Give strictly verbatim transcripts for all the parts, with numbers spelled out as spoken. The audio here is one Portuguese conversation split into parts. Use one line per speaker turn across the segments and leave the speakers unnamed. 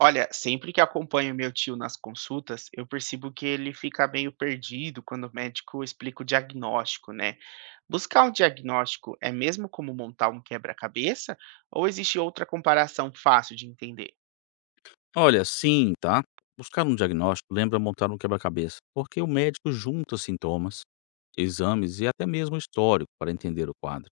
Olha, sempre que acompanho meu tio nas consultas, eu percebo que ele fica meio perdido quando o médico explica o diagnóstico, né? Buscar um diagnóstico é mesmo como montar um quebra-cabeça? Ou existe outra comparação fácil de entender?
Olha, sim, tá? Buscar um diagnóstico lembra montar um quebra-cabeça, porque o médico junta sintomas, exames e até mesmo histórico para entender o quadro.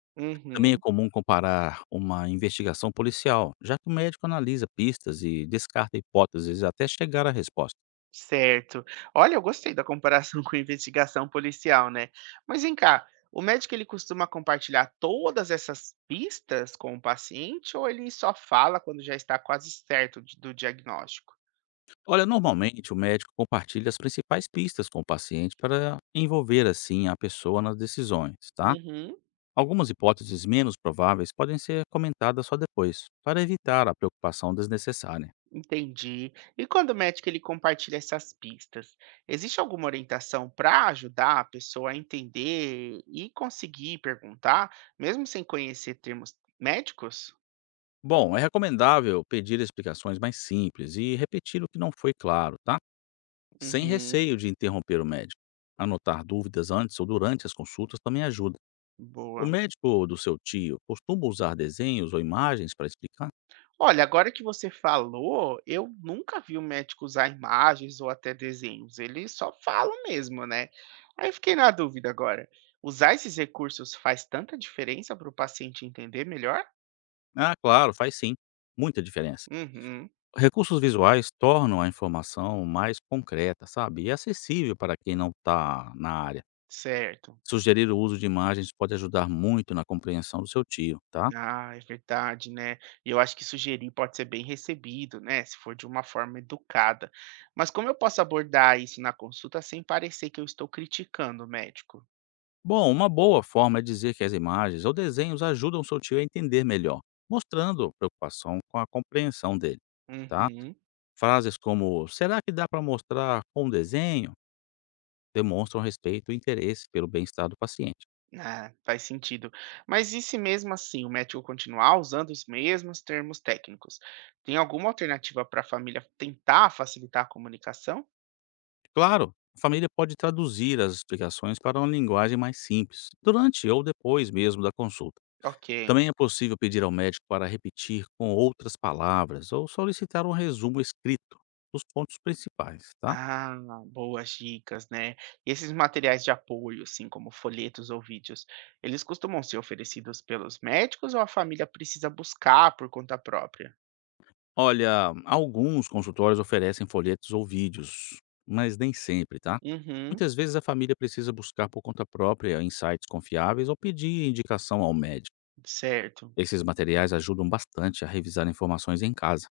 Também é
Uhum,
comum comparar uma investigação policial, já que o médico analisa pistas e descarta hipóteses até chegar à resposta.
certo. Olha, eu gostei da comparação com a investigação policial, né? Mas vem cá, o médico ele costuma compartilhar todas essas pistas com o paciente ou ele só fala quando já está quase certo de- do diagnóstico?
Olha, normalmente o médico compartilha as principais pistas com o paciente para envolver assim a pessoa nas decisões, tá?
Uhum.
Algumas hipóteses menos prováveis podem ser comentadas só depois, para evitar a preocupação desnecessária.
Entendi. E quando o médico ele compartilha essas pistas, existe alguma orientação para ajudar a pessoa a entender e conseguir perguntar, mesmo sem conhecer termos médicos?
Bom, é recomendável pedir explicações mais simples e repetir o que não foi claro, tá? Sem
Uhum,
receio de interromper o médico. Anotar dúvidas antes ou durante as consultas também ajuda. O
boa.
médico do seu tio costuma usar desenhos ou imagens para explicar?
Olha, agora que você falou, eu nunca vi o médico usar imagens ou até desenhos. Ele só fala mesmo, né? Aí eu fiquei na dúvida agora. Usar esses recursos faz tanta diferença para o paciente entender melhor?
Ah, claro, faz sim. Muita diferença.
Uhum,
Recursos visuais tornam a informação mais concreta, sabe? E acessível para quem não está na área.
certo.
Sugerir o uso de imagens pode ajudar muito na compreensão do seu tio, tá?
Ah, é verdade, né? E eu acho que sugerir pode ser bem recebido, né? Se for de uma forma educada. Mas como eu posso abordar isso na consulta sem parecer que eu estou criticando o médico?
Bom, uma boa forma é dizer que as imagens ou desenhos ajudam seu tio a entender melhor, mostrando preocupação com a compreensão dele, tá?
Uhum.
Frases como será que dá para mostrar com um desenho demonstram respeito e interesse pelo bem-estar do paciente.
Ah, faz sentido. Mas e se mesmo assim o médico continuar usando os mesmos termos técnicos? Tem alguma alternativa para a família tentar facilitar a comunicação?
Claro, a família pode traduzir as explicações para uma linguagem mais simples, durante ou depois mesmo da consulta.
Ok.
Também é possível pedir ao médico para repetir com outras palavras ou solicitar um resumo escrito dos pontos principais, tá?
Ah, boas dicas, né? E esses materiais de apoio, assim como folhetos ou vídeos, eles costumam ser oferecidos pelos médicos ou a família precisa buscar por conta própria?
Olha, alguns consultórios oferecem folhetos ou vídeos, mas nem sempre, tá?
Uhum,
Muitas vezes a família precisa buscar por conta própria em sites confiáveis ou pedir indicação ao médico.
certo.
Esses materiais ajudam bastante a revisar informações em casa.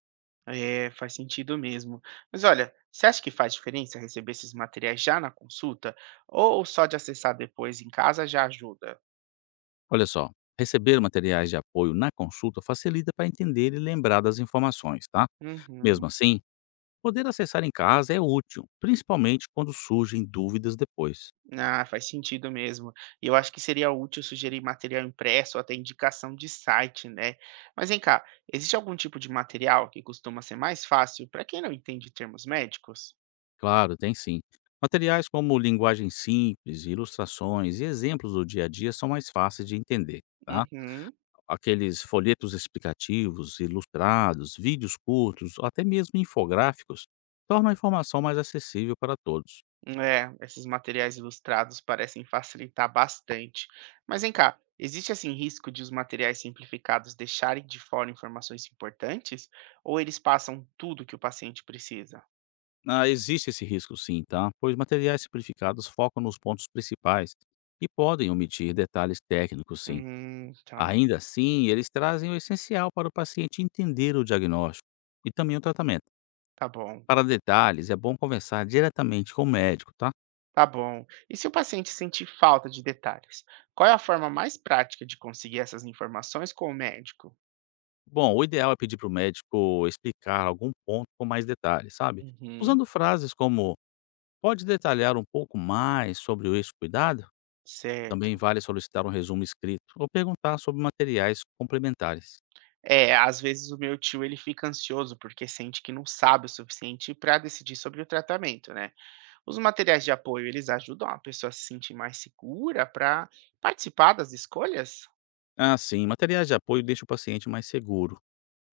É, faz sentido mesmo. Mas olha, você acha que faz diferença receber esses materiais já na consulta ou só de acessar depois em casa já ajuda?
Olha só, receber materiais de apoio na consulta facilita para entender e lembrar das informações, tá?
Uhum.
Mesmo assim, poder acessar em casa é útil, principalmente quando surgem dúvidas depois.
Ah, faz sentido mesmo. E eu acho que seria útil sugerir material impresso ou até indicação de site, né? Mas vem cá, existe algum tipo de material que costuma ser mais fácil para quem não entende termos médicos?
Claro, tem sim. Materiais como linguagem simples, ilustrações e exemplos do dia a dia são mais fáceis de entender, tá?
Uhum.
Aqueles folhetos explicativos, ilustrados, vídeos curtos, ou até mesmo infográficos, tornam a informação mais acessível para todos.
É, esses materiais ilustrados parecem facilitar bastante. Mas vem cá, existe assim risco de os materiais simplificados deixarem de fora informações importantes? Ou eles passam tudo que o paciente precisa?
Ah, existe esse risco sim, tá? Pois materiais simplificados focam nos pontos principais e podem omitir detalhes técnicos, sim.
Hum, tá,
Ainda assim, eles trazem o essencial para o paciente entender o diagnóstico e também o tratamento.
tá bom.
Para detalhes, é bom conversar diretamente com o médico, tá?
Tá bom. E se o paciente sentir falta de detalhes, qual é a forma mais prática de conseguir essas informações com o médico?
Bom, o ideal é pedir para o médico explicar algum ponto com mais detalhes, sabe?
Uhum.
Usando frases como: pode detalhar um pouco mais sobre esse cuidado? Também
Certo.
vale solicitar um resumo escrito ou perguntar sobre materiais complementares.
É, às vezes o meu tio ele fica ansioso porque sente que não sabe o suficiente para decidir sobre o tratamento, né? Os materiais de apoio, eles ajudam a pessoa a se sentir mais segura para participar das escolhas?
Assim, materiais de apoio deixam o paciente mais seguro,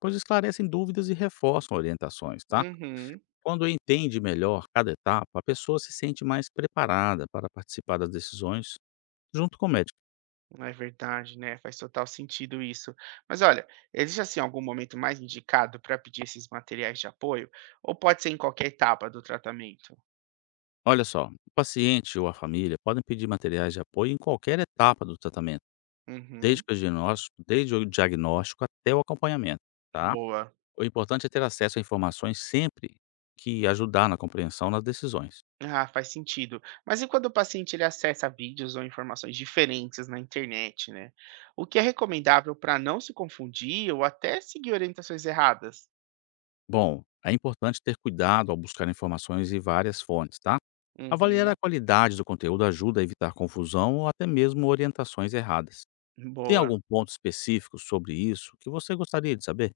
pois esclarecem dúvidas e reforçam orientações, tá?
Uhum.
Quando entende melhor cada etapa, a pessoa se sente mais preparada para participar das decisões junto com o médico.
Não é verdade, né? Faz total sentido isso. Mas olha, existe assim algum momento mais indicado para pedir esses materiais de apoio? Ou pode ser em qualquer etapa do tratamento?
Olha só, o paciente ou a família podem pedir materiais de apoio em qualquer etapa do tratamento,
Uhum,
desde o diagnóstico, desde o diagnóstico até o acompanhamento, tá?
boa.
O importante é ter acesso a informações sempre que ajudar na compreensão das decisões.
Ah, faz sentido. Mas e quando o paciente ele acessa vídeos ou informações diferentes na internet, né? O que é recomendável para não se confundir ou até seguir orientações erradas?
Bom, é importante ter cuidado ao buscar informações em várias fontes, tá? Avaliar a
Uhum,
qualidade do conteúdo ajuda a evitar confusão ou até mesmo orientações erradas. Tem
boa.
algum ponto específico sobre isso que você gostaria de saber?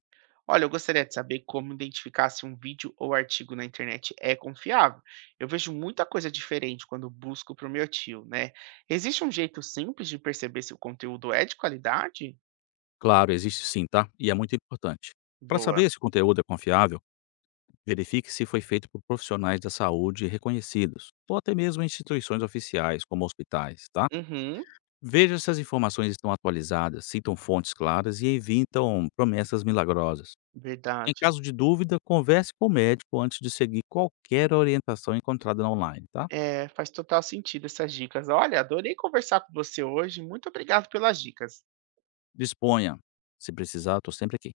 Olha, eu gostaria de saber como identificar se um vídeo ou artigo na internet é confiável. Eu vejo muita coisa diferente quando busco para o meu tio, né? Existe um jeito simples de perceber se o conteúdo é de qualidade?
Claro, existe sim, tá? E é muito importante. Para
Boa.
saber se o conteúdo é confiável, verifique se foi feito por profissionais da saúde reconhecidos, ou até mesmo instituições oficiais, como hospitais, tá?
Uhum,
Veja se as informações estão atualizadas, citam fontes claras e evitam promessas milagrosas. Em
verdade.
caso de dúvida, converse com o médico antes de seguir qualquer orientação encontrada online, tá?
É, faz total sentido essas dicas. Olha, adorei conversar com você hoje. Muito obrigado pelas dicas.
Disponha. Se precisar, estou sempre aqui.